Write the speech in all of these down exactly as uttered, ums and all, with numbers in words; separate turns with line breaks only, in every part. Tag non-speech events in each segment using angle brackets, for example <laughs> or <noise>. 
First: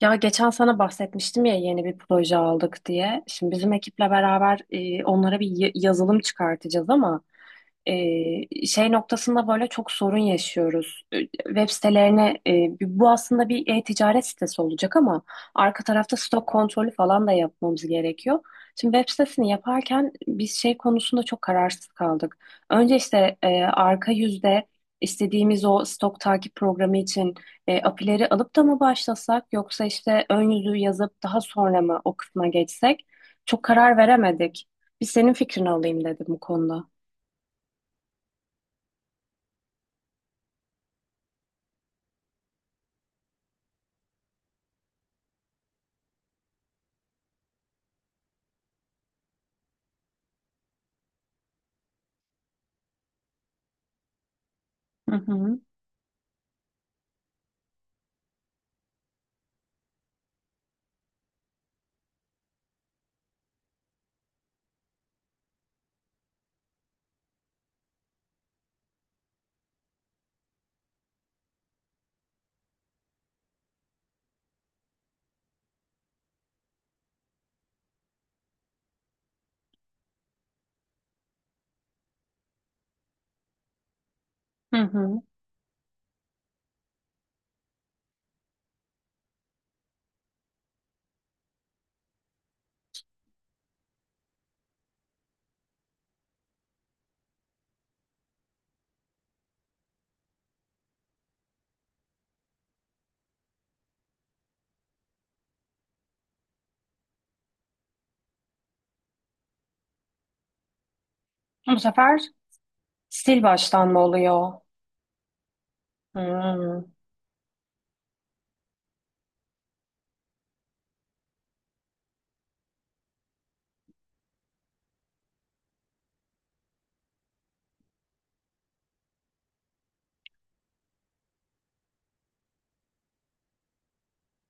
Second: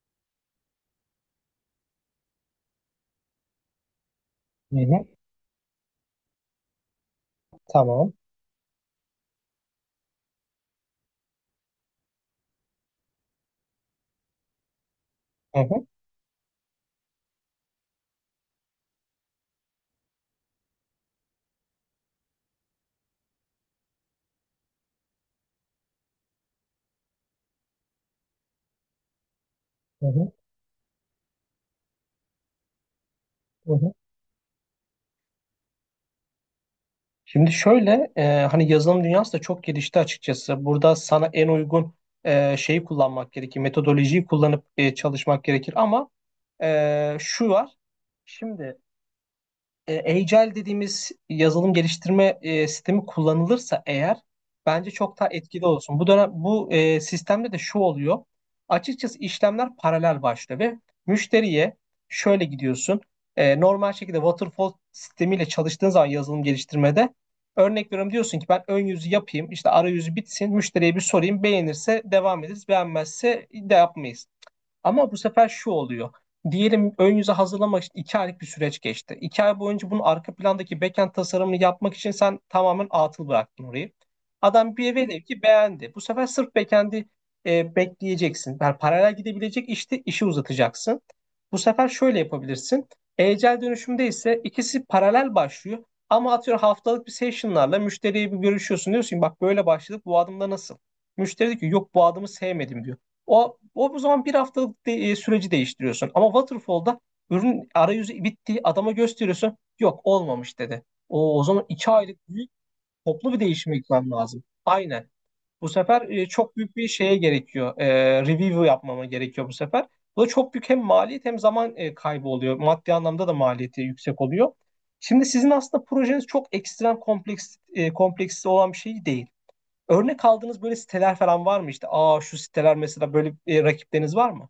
Ya geçen sana bahsetmiştim ya yeni bir proje aldık diye. Şimdi bizim ekiple beraber
Hı
e,
hı,
onlara bir y- yazılım çıkartacağız ama
tamam.
e, şey noktasında böyle çok sorun yaşıyoruz. E, Web sitelerine e, bu aslında bir e-ticaret sitesi olacak ama
Hı
arka
hı,
tarafta stok kontrolü falan da yapmamız gerekiyor. Şimdi web sitesini yaparken biz şey konusunda çok kararsız kaldık. Önce işte e, arka yüzde istediğimiz o stok takip programı için e, apileri alıp da mı başlasak yoksa
hı
işte
hı,
ön yüzü yazıp daha sonra mı o kısma geçsek? Çok
hı hı.
karar veremedik. Bir senin fikrini alayım dedim bu konuda.
Şimdi şöyle e, hani yazılım dünyası da çok gelişti açıkçası. Burada sana en uygun e, şeyi kullanmak gerekir. Metodolojiyi kullanıp e, çalışmak gerekir. Ama e, şu var. Şimdi e, Agile dediğimiz yazılım geliştirme e, sistemi kullanılırsa eğer bence
Hı
çok daha
hı.
etkili olsun. Bu dönem bu e, sistemde de şu oluyor. Açıkçası işlemler paralel başlıyor ve müşteriye şöyle gidiyorsun. E, normal şekilde waterfall sistemiyle çalıştığın zaman yazılım geliştirmede örnek veriyorum diyorsun ki ben ön yüzü yapayım işte arayüzü bitsin müşteriye bir sorayım beğenirse devam ederiz beğenmezse de yapmayız. Ama bu sefer şu oluyor. Diyelim ön yüze hazırlamak için iki aylık bir süreç geçti. İki ay boyunca bunun arka plandaki backend tasarımını yapmak için sen tamamen atıl bıraktın orayı. Adam
Hı
bir velev
hı.
ki beğendi. Bu sefer sırf backend'i e, bekleyeceksin. Yani paralel gidebilecek işte işi uzatacaksın. Bu sefer şöyle yapabilirsin. Agile dönüşümde ise ikisi paralel başlıyor. Ama atıyorum haftalık bir session'larla müşteriye bir görüşüyorsun. Diyorsun ki bak böyle başladık, bu adımda nasıl? Müşteri diyor ki yok bu adımı sevmedim diyor. O, o bu zaman bir haftalık de- e, süreci değiştiriyorsun. Ama waterfall'da ürün arayüzü bitti. Adama gösteriyorsun. Yok olmamış dedi. O, o zaman
Bu
iki aylık
sefer
büyük toplu
sil
bir değişime
baştan mı
gitmem lazım.
oluyor?
Aynen. Bu sefer e, çok büyük
Hı.
bir şeye gerekiyor. E, review yapmama gerekiyor bu sefer. Bu da çok büyük hem maliyet hem zaman e, kaybı oluyor. Maddi anlamda da maliyeti yüksek oluyor. Şimdi sizin aslında projeniz çok ekstrem kompleks e, kompleksli olan bir şey değil. Örnek aldığınız böyle siteler falan var mı? İşte aa şu siteler mesela, böyle e, rakipleriniz var mı?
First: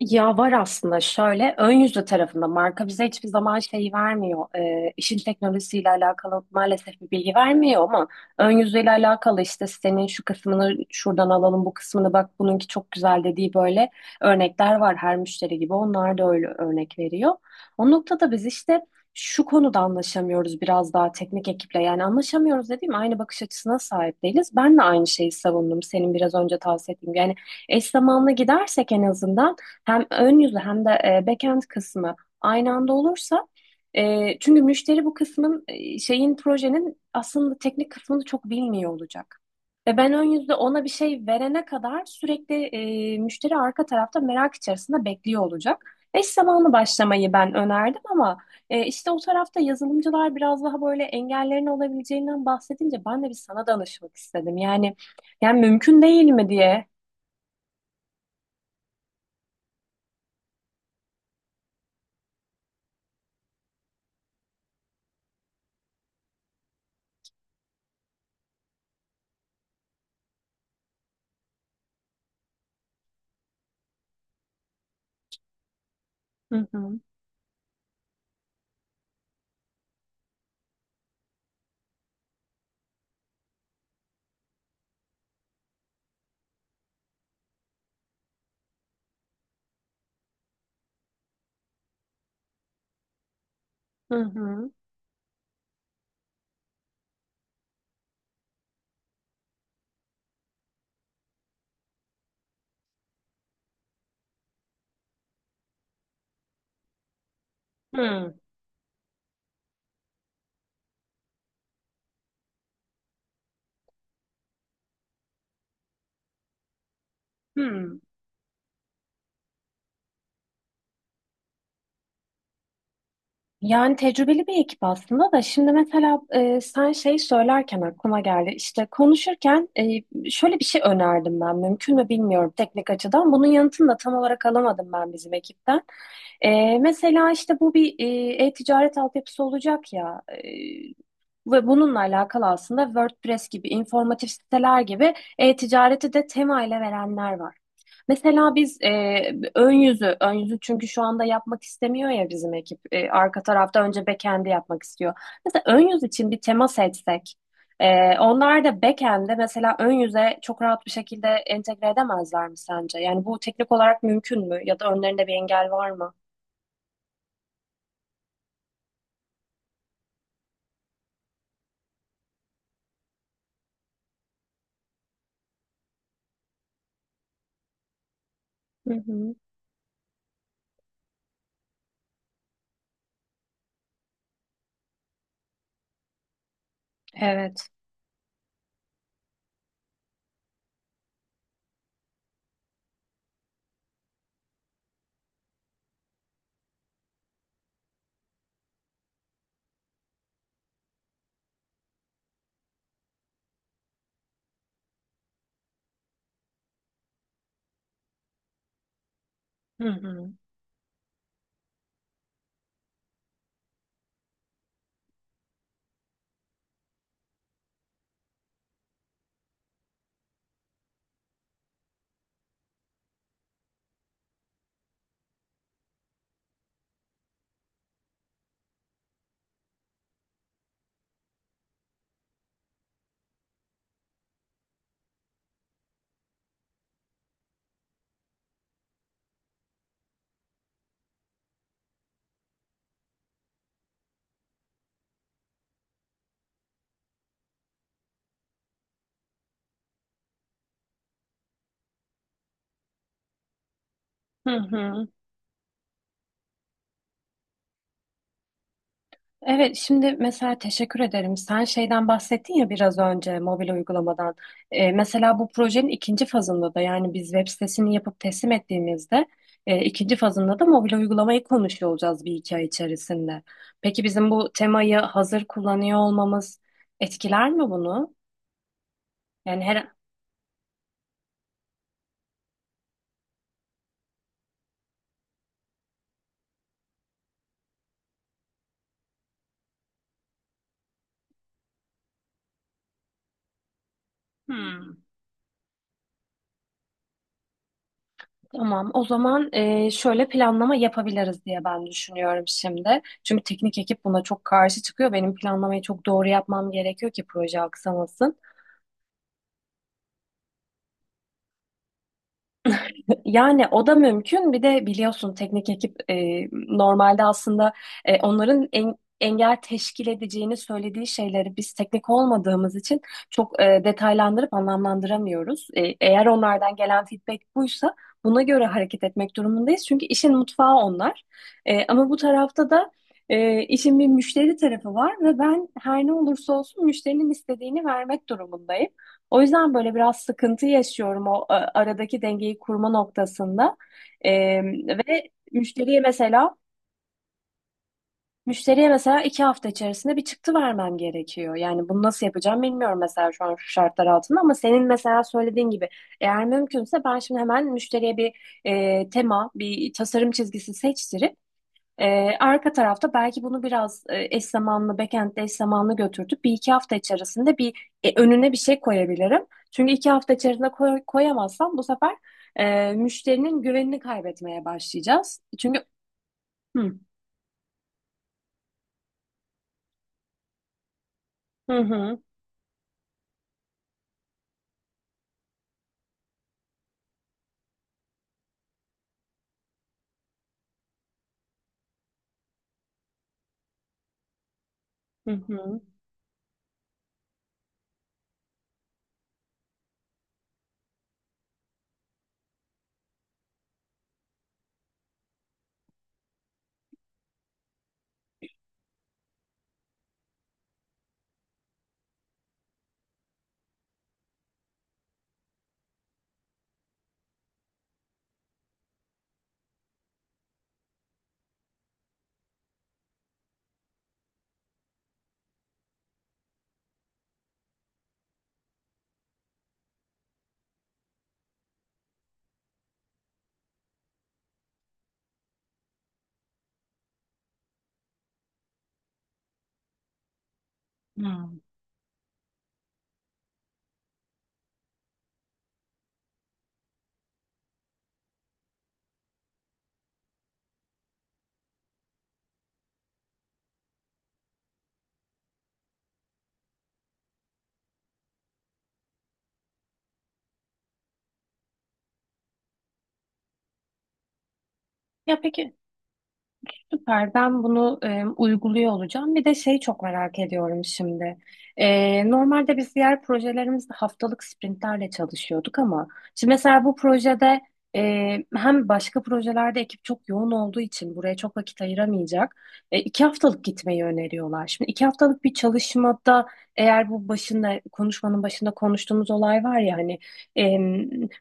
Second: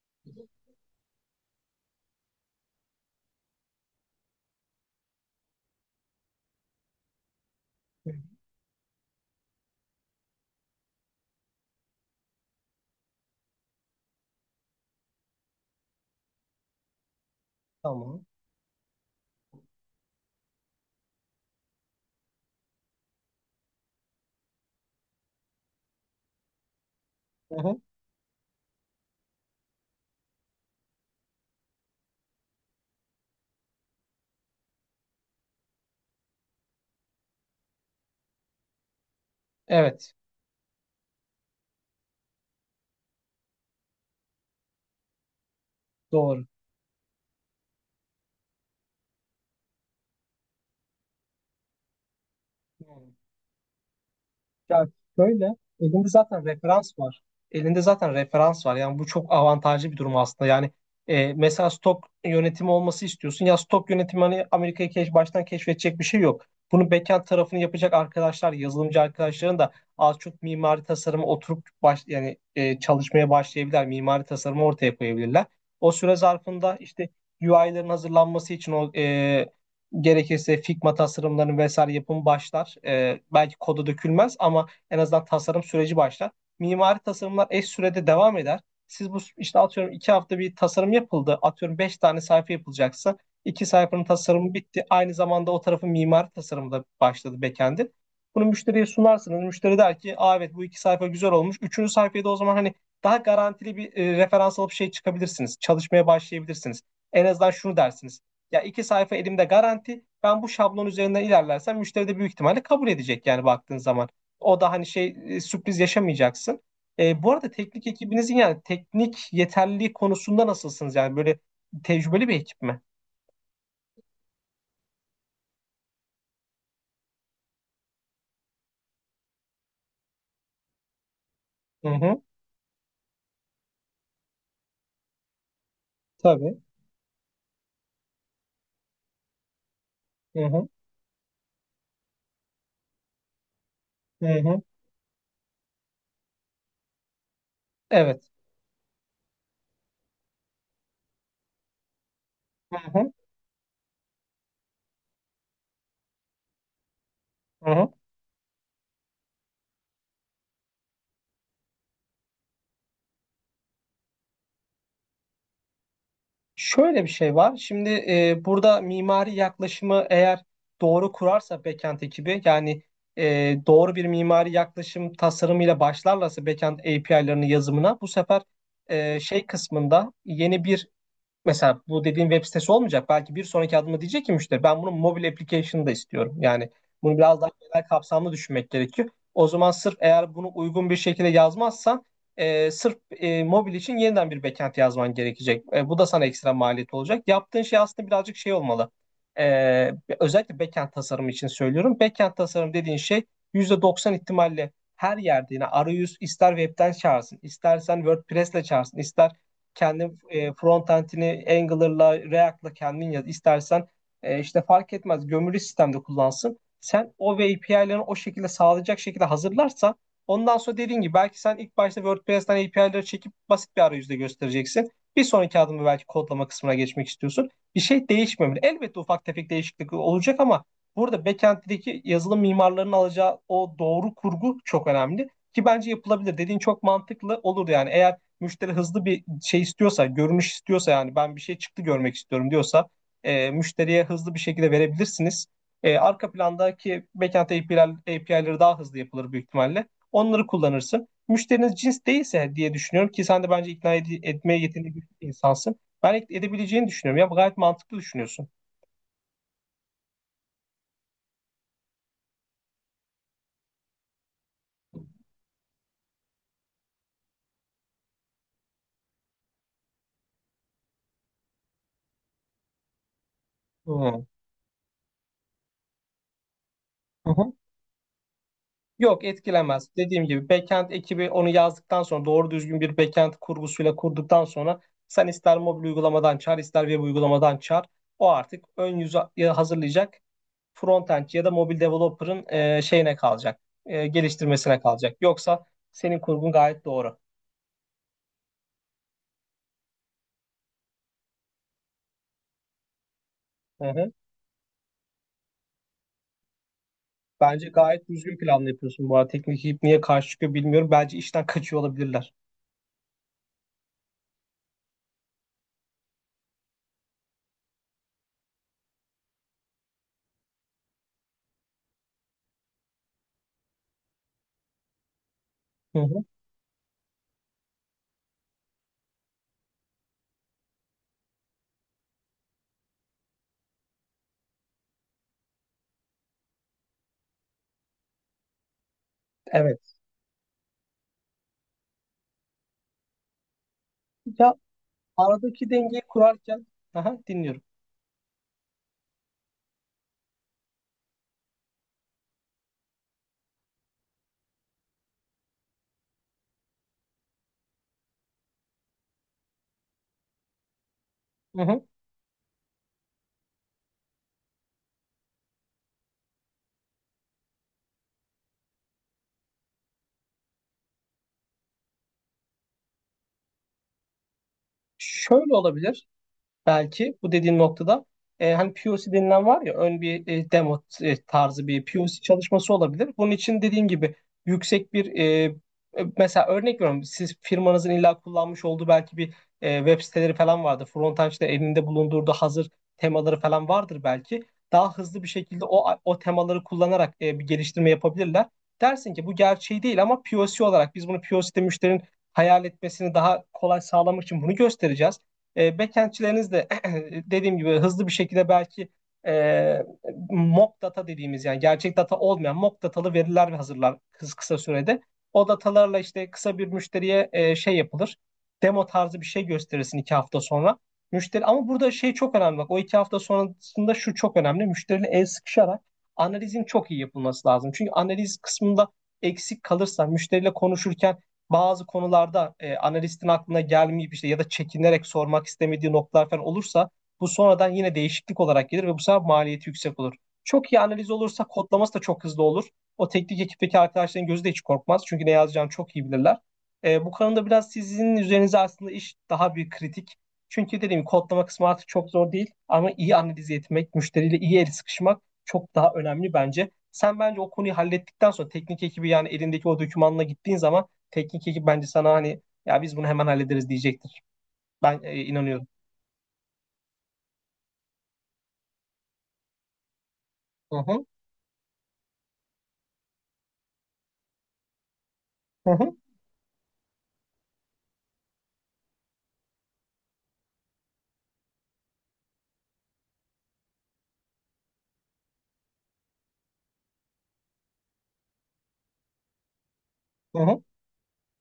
Ya var aslında şöyle ön yüzlü tarafında marka bize hiçbir zaman şeyi vermiyor. Ee, işin teknolojisiyle alakalı maalesef bir bilgi vermiyor ama ön yüzüyle alakalı işte senin şu kısmını şuradan alalım bu kısmını bak bununki çok güzel dediği böyle örnekler var, her müşteri gibi onlar da öyle örnek veriyor. O
Tamam.
noktada biz işte şu konuda anlaşamıyoruz, biraz daha teknik ekiple, yani anlaşamıyoruz dediğim aynı bakış açısına sahip değiliz. Ben de aynı şeyi savundum senin biraz önce tavsiye ettiğin gibi. Yani
Hı hı.
eş zamanlı gidersek en azından hem ön yüzü hem de e, backend kısmı aynı anda olursa e, çünkü müşteri bu kısmın e, şeyin projenin aslında teknik kısmını çok bilmiyor olacak. Ve ben
Evet.
ön yüzde ona bir şey verene kadar sürekli e, müşteri arka tarafta merak içerisinde bekliyor olacak. Eş
Doğru.
zamanlı başlamayı ben önerdim ama e, işte o tarafta yazılımcılar biraz daha böyle engellerin olabileceğinden bahsedince
Hı.
ben de bir sana danışmak istedim.
Ya
Yani
şöyle,
yani mümkün
elinde
değil
zaten
mi diye.
referans var. Elinde zaten referans var. Yani bu çok avantajlı bir durum aslında. Yani e, mesela stok yönetimi olması istiyorsun. Ya stok yönetimi hani Amerika'yı keş, baştan keşfedecek bir şey yok. Bunu backend tarafını yapacak arkadaşlar, yazılımcı arkadaşların da az çok mimari tasarıma oturup baş, yani e, çalışmaya başlayabilirler. Mimari tasarımı ortaya koyabilirler. O süre
Hı
zarfında
hı.
işte U I'ların hazırlanması için o e, gerekirse Figma tasarımlarının vesaire yapımı başlar. Ee, belki kodu dökülmez ama en azından tasarım süreci başlar. Mimari tasarımlar eş sürede devam eder. Siz bu işte atıyorum iki hafta bir tasarım yapıldı. Atıyorum beş tane sayfa yapılacaksa iki sayfanın
Hı
tasarımı
hı.
bitti. Aynı zamanda o tarafın mimari tasarımı da başladı backend'in. Bunu müşteriye sunarsınız. Müşteri der ki aa, evet bu iki sayfa güzel olmuş. Üçüncü sayfaya da o zaman hani daha garantili bir e, referans alıp şey çıkabilirsiniz. Çalışmaya başlayabilirsiniz. En azından şunu dersiniz.
Hı.
Ya iki sayfa elimde garanti. Ben bu şablon üzerinden ilerlersem müşteri de büyük ihtimalle kabul edecek yani baktığın zaman. O da hani şey e, sürpriz yaşamayacaksın. E, bu arada teknik
Hı.
ekibinizin yani teknik yeterliliği konusunda nasılsınız? Yani böyle tecrübeli bir ekip mi?
Yani tecrübeli bir ekip aslında, da şimdi mesela e, sen şey söylerken aklıma geldi. İşte konuşurken e, şöyle bir şey önerdim, ben
Hı
mümkün mü
hı.
bilmiyorum teknik açıdan. Bunun yanıtını da tam olarak alamadım ben bizim ekipten.
Tabii.
E, mesela işte bu bir e, e-ticaret altyapısı olacak ya. E,
Hı hı.
ve bununla alakalı aslında WordPress gibi,
Hı
informatif
hı.
siteler gibi e-ticareti de tema ile verenler var.
Evet.
Mesela biz e, ön yüzü, ön yüzü çünkü şu anda yapmak istemiyor ya bizim
Hı
ekip. E,
hı.
arka tarafta önce backend'i yapmak istiyor. Mesela ön yüz için bir tema seçsek,
Hı hı.
e, onlar da backend'e, mesela ön yüze çok rahat bir şekilde entegre edemezler mi sence? Yani bu teknik olarak mümkün mü? Ya da önlerinde bir engel var mı?
Şöyle bir şey var. Şimdi e, burada mimari yaklaşımı eğer doğru kurarsa backend ekibi yani e, doğru bir mimari yaklaşım tasarımıyla başlarlarsa backend A P I'larının yazımına bu sefer
Hı
e,
hı.
şey kısmında yeni bir mesela bu dediğin web sitesi olmayacak. Belki bir sonraki adıma diyecek ki müşteri ben bunun mobil application'ı da istiyorum. Yani bunu biraz daha
Evet.
genel kapsamlı düşünmek gerekiyor. O zaman sırf eğer bunu uygun bir şekilde yazmazsan e, sırf e, mobil için yeniden bir backend yazman gerekecek. E, bu da sana ekstra maliyet olacak. Yaptığın şey aslında birazcık şey olmalı. E, Özellikle backend tasarımı için söylüyorum. Backend tasarım dediğin şey yüzde doksan ihtimalle her yerde yine arayüz ister webden çağırsın, istersen WordPress'le çağırsın, ister
Hı
kendi
hı.
e, front end'ini Angular'la, React'la kendin yaz. İstersen e, işte fark etmez gömülü sistemde kullansın. Sen o ve A P I'lerini o şekilde sağlayacak şekilde hazırlarsan ondan sonra dediğin gibi belki sen ilk başta WordPress'ten A P I'leri çekip basit bir arayüzde göstereceksin. Bir sonraki adımı belki kodlama kısmına geçmek istiyorsun. Bir şey değişmemeli. Elbette ufak tefek değişiklik olacak ama burada backend'deki yazılım mimarlarının alacağı o doğru kurgu çok önemli. Ki bence yapılabilir. Dediğin çok mantıklı olur yani. Eğer müşteri hızlı bir şey istiyorsa, görünüş istiyorsa yani ben bir şey çıktı görmek istiyorum diyorsa e, müşteriye hızlı bir şekilde verebilirsiniz. E, arka plandaki backend A P I'ler, A P I'leri daha hızlı yapılır büyük ihtimalle. Onları kullanırsın. Müşteriniz cins değilse diye düşünüyorum ki sen de bence ikna ed-
Hı
etmeye yetenekli bir
hı.
insansın. Ben edebileceğini düşünüyorum. Ya gayet mantıklı düşünüyorsun.
Evet, şimdi mesela teşekkür ederim. Sen şeyden bahsettin ya biraz önce, mobil uygulamadan. Ee, mesela bu projenin ikinci fazında da, yani biz web sitesini yapıp teslim ettiğimizde e, ikinci fazında da mobil uygulamayı konuşuyor olacağız bir iki ay içerisinde. Peki
Hı.
bizim bu temayı hazır kullanıyor olmamız etkiler
Hı.
mi bunu?
Yok
Yani
etkilemez.
her...
Dediğim gibi backend ekibi onu yazdıktan sonra doğru düzgün bir backend kurgusuyla kurduktan sonra sen ister mobil uygulamadan çağır ister web uygulamadan çağır. O artık ön yüzü e, hazırlayacak frontend ya da mobil developer'ın e, şeyine kalacak. E, geliştirmesine
Hı.
kalacak. Yoksa senin kurgun gayet doğru.
Tamam, o zaman e, şöyle planlama yapabiliriz diye ben düşünüyorum şimdi. Çünkü teknik
Hı
ekip
hı.
buna çok karşı çıkıyor. Benim planlamayı çok doğru yapmam gerekiyor ki proje
Bence gayet düzgün
aksamasın.
planlı yapıyorsun bu arada. Teknik ekip niye karşı çıkıyor bilmiyorum. Bence işten kaçıyor olabilirler.
Yani o da mümkün. Bir de biliyorsun teknik ekip e, normalde aslında e, onların en, engel teşkil edeceğini söylediği şeyleri biz teknik olmadığımız için çok e, detaylandırıp anlamlandıramıyoruz. E,
Hı hı.
eğer onlardan gelen feedback buysa buna göre hareket etmek durumundayız. Çünkü işin mutfağı onlar. E, ama bu tarafta da e, işin bir müşteri tarafı var ve ben her ne olursa olsun müşterinin istediğini vermek durumundayım. O yüzden
Evet.
böyle biraz sıkıntı yaşıyorum o e, aradaki dengeyi kurma noktasında. E,
Ya
ve
aradaki
müşteriye
dengeyi
mesela
kurarken aha, dinliyorum.
müşteriye mesela iki hafta içerisinde bir çıktı vermem gerekiyor. Yani bunu nasıl yapacağım bilmiyorum mesela şu an şu şartlar altında, ama senin mesela söylediğin gibi eğer mümkünse ben şimdi hemen müşteriye bir e, tema, bir tasarım çizgisi seçtirip
Hı hı.
ee, arka tarafta belki bunu biraz e, eş zamanlı, backend'de eş zamanlı götürdük. Bir iki hafta içerisinde bir e, önüne bir şey koyabilirim. Çünkü iki hafta içerisinde koy- koyamazsam bu sefer e, müşterinin güvenini kaybetmeye başlayacağız.
Şöyle
Çünkü
olabilir.
hı
Belki bu dediğin noktada e, hani P O C denilen var ya, ön bir e, demo e, tarzı
hı
bir
hı
P O C çalışması olabilir. Bunun için dediğin gibi yüksek bir e, e, mesela örnek veriyorum siz firmanızın illa kullanmış olduğu belki bir e, web siteleri falan vardır. Frontend'de elinde bulundurduğu hazır temaları falan vardır belki. Daha hızlı bir
hı.
şekilde
Hı.
o o temaları kullanarak e, bir geliştirme yapabilirler. Dersin ki bu gerçeği değil ama P O C olarak biz bunu P O C'de müşterinin hayal etmesini daha kolay sağlamak için bunu göstereceğiz. E, backendçileriniz de <clears throat> <laughs> dediğim gibi hızlı bir şekilde belki e, mock data dediğimiz yani gerçek data olmayan mock datalı veriler hazırlar kısa, kısa sürede. O datalarla işte kısa bir müşteriye e, şey yapılır. Demo tarzı bir şey gösterirsin iki hafta sonra. Müşteri ama burada şey çok önemli bak, o iki hafta sonrasında şu çok önemli. Müşteriyle el sıkışarak analizin çok iyi yapılması lazım. Çünkü analiz kısmında eksik kalırsa müşteriyle konuşurken bazı konularda e, analistin aklına gelmeyip işte ya da çekinerek sormak istemediği noktalar falan olursa bu sonradan yine değişiklik olarak gelir ve bu sefer maliyeti yüksek olur. Çok iyi analiz olursa kodlaması da çok hızlı olur. O teknik ekipteki arkadaşların gözü de hiç korkmaz. Çünkü ne yazacağını çok iyi bilirler. E, bu konuda biraz sizin üzerinize aslında iş daha bir kritik. Çünkü dediğim gibi kodlama kısmı artık çok zor değil ama iyi analiz etmek, müşteriyle iyi el sıkışmak çok daha önemli bence. Sen bence o konuyu hallettikten sonra teknik ekibi yani elindeki o dokümanla gittiğin zaman teknik ekip bence sana hani ya biz bunu hemen hallederiz diyecektir. Ben e,
Ya
inanıyorum.
peki. Süper. Ben bunu e, uyguluyor olacağım. Bir de şey çok merak
Hı
ediyorum
hı,
şimdi. E, normalde biz diğer projelerimizde haftalık sprintlerle
hı
çalışıyorduk,
hı,
ama şimdi mesela bu projede e, hem başka projelerde ekip çok yoğun olduğu için buraya çok vakit ayıramayacak. E, iki haftalık gitmeyi öneriyorlar. Şimdi iki haftalık bir çalışmada eğer bu başında konuşmanın başında konuştuğumuz olay var ya hani
hı hı.
e,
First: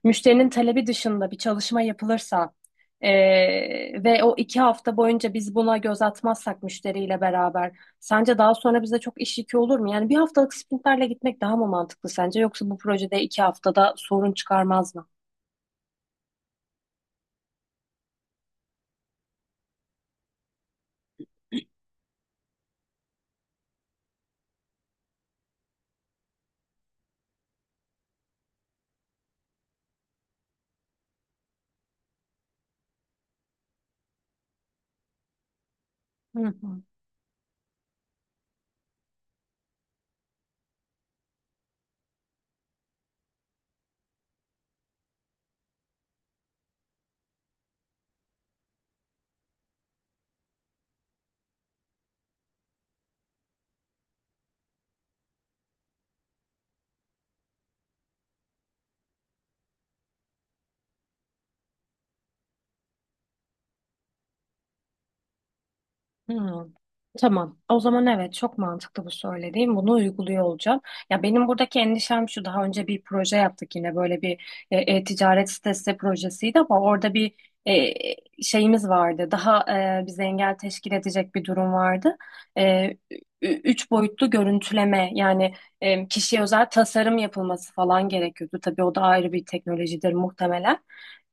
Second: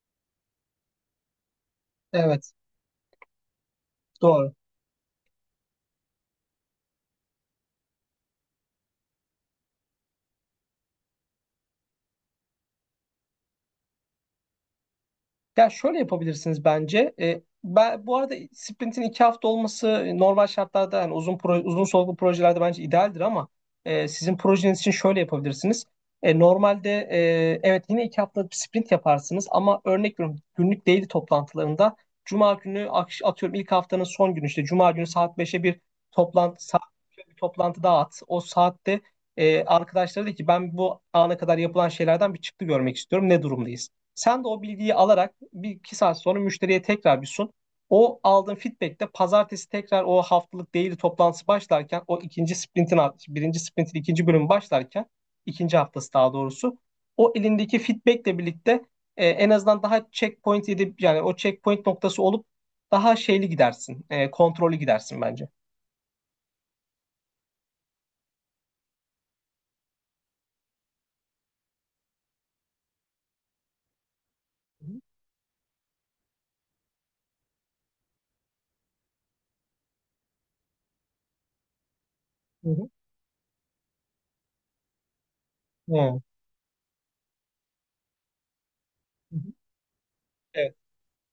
müşterinin talebi dışında bir çalışma
Evet,
yapılırsa ee, ve o
doğru.
iki hafta boyunca biz buna göz atmazsak müşteriyle beraber sence daha sonra bize çok iş yükü olur mu? Yani bir haftalık sprintlerle gitmek daha mı mantıklı sence, yoksa bu projede iki haftada sorun çıkarmaz mı?
Ya şöyle yapabilirsiniz bence. E, ben, bu arada sprintin iki hafta olması e, normal şartlarda yani uzun pro, uzun soluklu projelerde bence idealdir ama e, sizin projeniz için şöyle yapabilirsiniz. E, normalde e, evet yine iki haftalık bir sprint yaparsınız ama örnek veriyorum günlük daily toplantılarında Cuma günü akş- atıyorum ilk haftanın son günü işte Cuma günü saat beşe bir
Hı
toplantı, saat
hı.
beşe bir toplantı daha at. O saatte e, arkadaşlara de ki ben bu ana kadar yapılan şeylerden bir çıktı görmek istiyorum. Ne durumdayız? Sen de o bilgiyi alarak bir iki saat sonra müşteriye tekrar bir sun. O aldığın feedback'te pazartesi tekrar o haftalık daily toplantısı başlarken o ikinci sprintin birinci sprintin ikinci bölümü başlarken, ikinci haftası daha doğrusu, o elindeki feedback'le birlikte e, en azından daha checkpoint edip yani o checkpoint noktası olup daha şeyli gidersin. E, kontrollü gidersin bence.
Hmm. Tamam. O zaman evet çok mantıklı bu söylediğim. Bunu uyguluyor olacağım. Ya benim buradaki endişem şu. Daha önce bir proje yaptık yine böyle bir e, e, ticaret sitesi projesiydi, ama orada bir e, şeyimiz vardı. Daha e, bize engel teşkil edecek bir durum vardı.
Hı hı.
E, ü- üç boyutlu görüntüleme, yani e,
Hı.
kişiye özel tasarım yapılması falan gerekiyordu. Tabii o da ayrı bir teknolojidir
Evet.
muhtemelen.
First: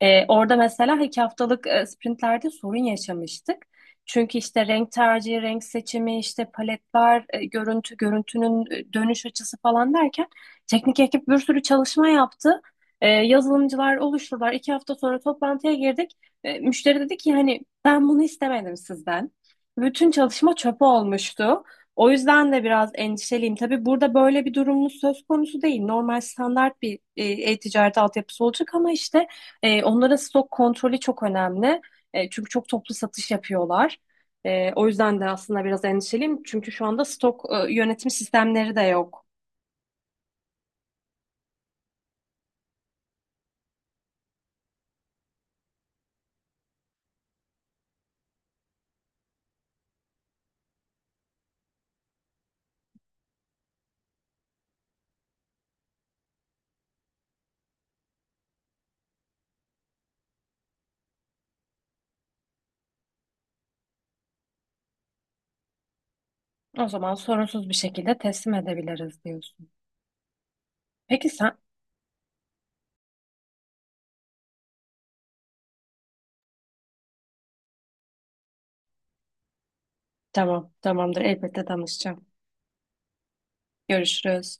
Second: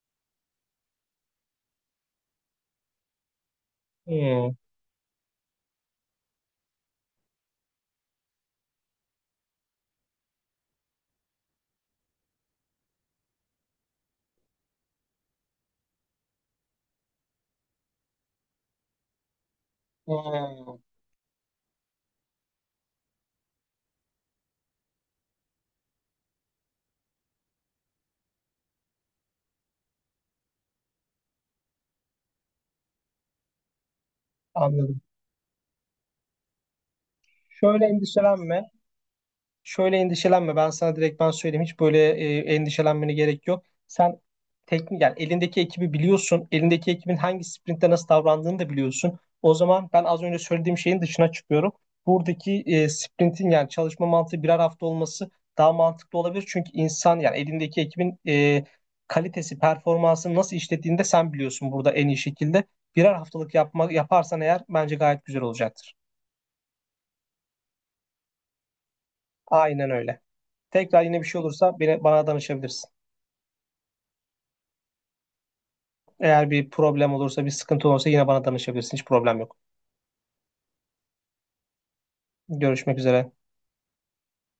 E, orada mesela iki haftalık e, sprintlerde sorun yaşamıştık. Çünkü
Hmm.
işte renk tercihi, renk seçimi, işte paletler, e, görüntü, görüntünün e, dönüş açısı falan derken teknik ekip bir sürü çalışma yaptı. E, yazılımcılar oluştular. İki hafta sonra toplantıya girdik. E, müşteri dedi ki hani ben bunu istemedim sizden. Bütün çalışma
Hmm.
çöpe olmuştu. O yüzden de biraz endişeliyim. Tabii burada böyle bir durumumuz söz konusu değil. Normal standart bir e, e-ticaret altyapısı olacak ama işte e, onlara stok kontrolü çok önemli. E, çünkü çok toplu satış yapıyorlar. E, o
Anladım.
yüzden de aslında biraz endişeliyim. Çünkü şu anda stok e,
Şöyle
yönetim
endişelenme.
sistemleri de yok.
Şöyle endişelenme. Ben sana direkt ben söyleyeyim. Hiç böyle e, endişelenmene gerek yok. Sen teknik yani elindeki ekibi biliyorsun. Elindeki ekibin hangi sprintte nasıl davrandığını da biliyorsun. O zaman ben az önce söylediğim şeyin dışına çıkıyorum. Buradaki e, sprintin yani çalışma mantığı birer hafta olması daha mantıklı olabilir. Çünkü insan yani elindeki ekibin e, kalitesi, performansını nasıl işlettiğini de sen biliyorsun burada en iyi şekilde. Birer haftalık yapma, yaparsan eğer bence gayet güzel olacaktır.
O zaman sorunsuz bir şekilde teslim edebiliriz diyorsun.
Aynen öyle. Tekrar yine bir
Peki
şey
sen?
olursa beni, bana danışabilirsin. Eğer bir problem olursa, bir sıkıntı olursa yine bana danışabilirsin. Hiç problem yok.
Tamam, tamamdır. Elbette danışacağım.
Görüşmek üzere.
Görüşürüz.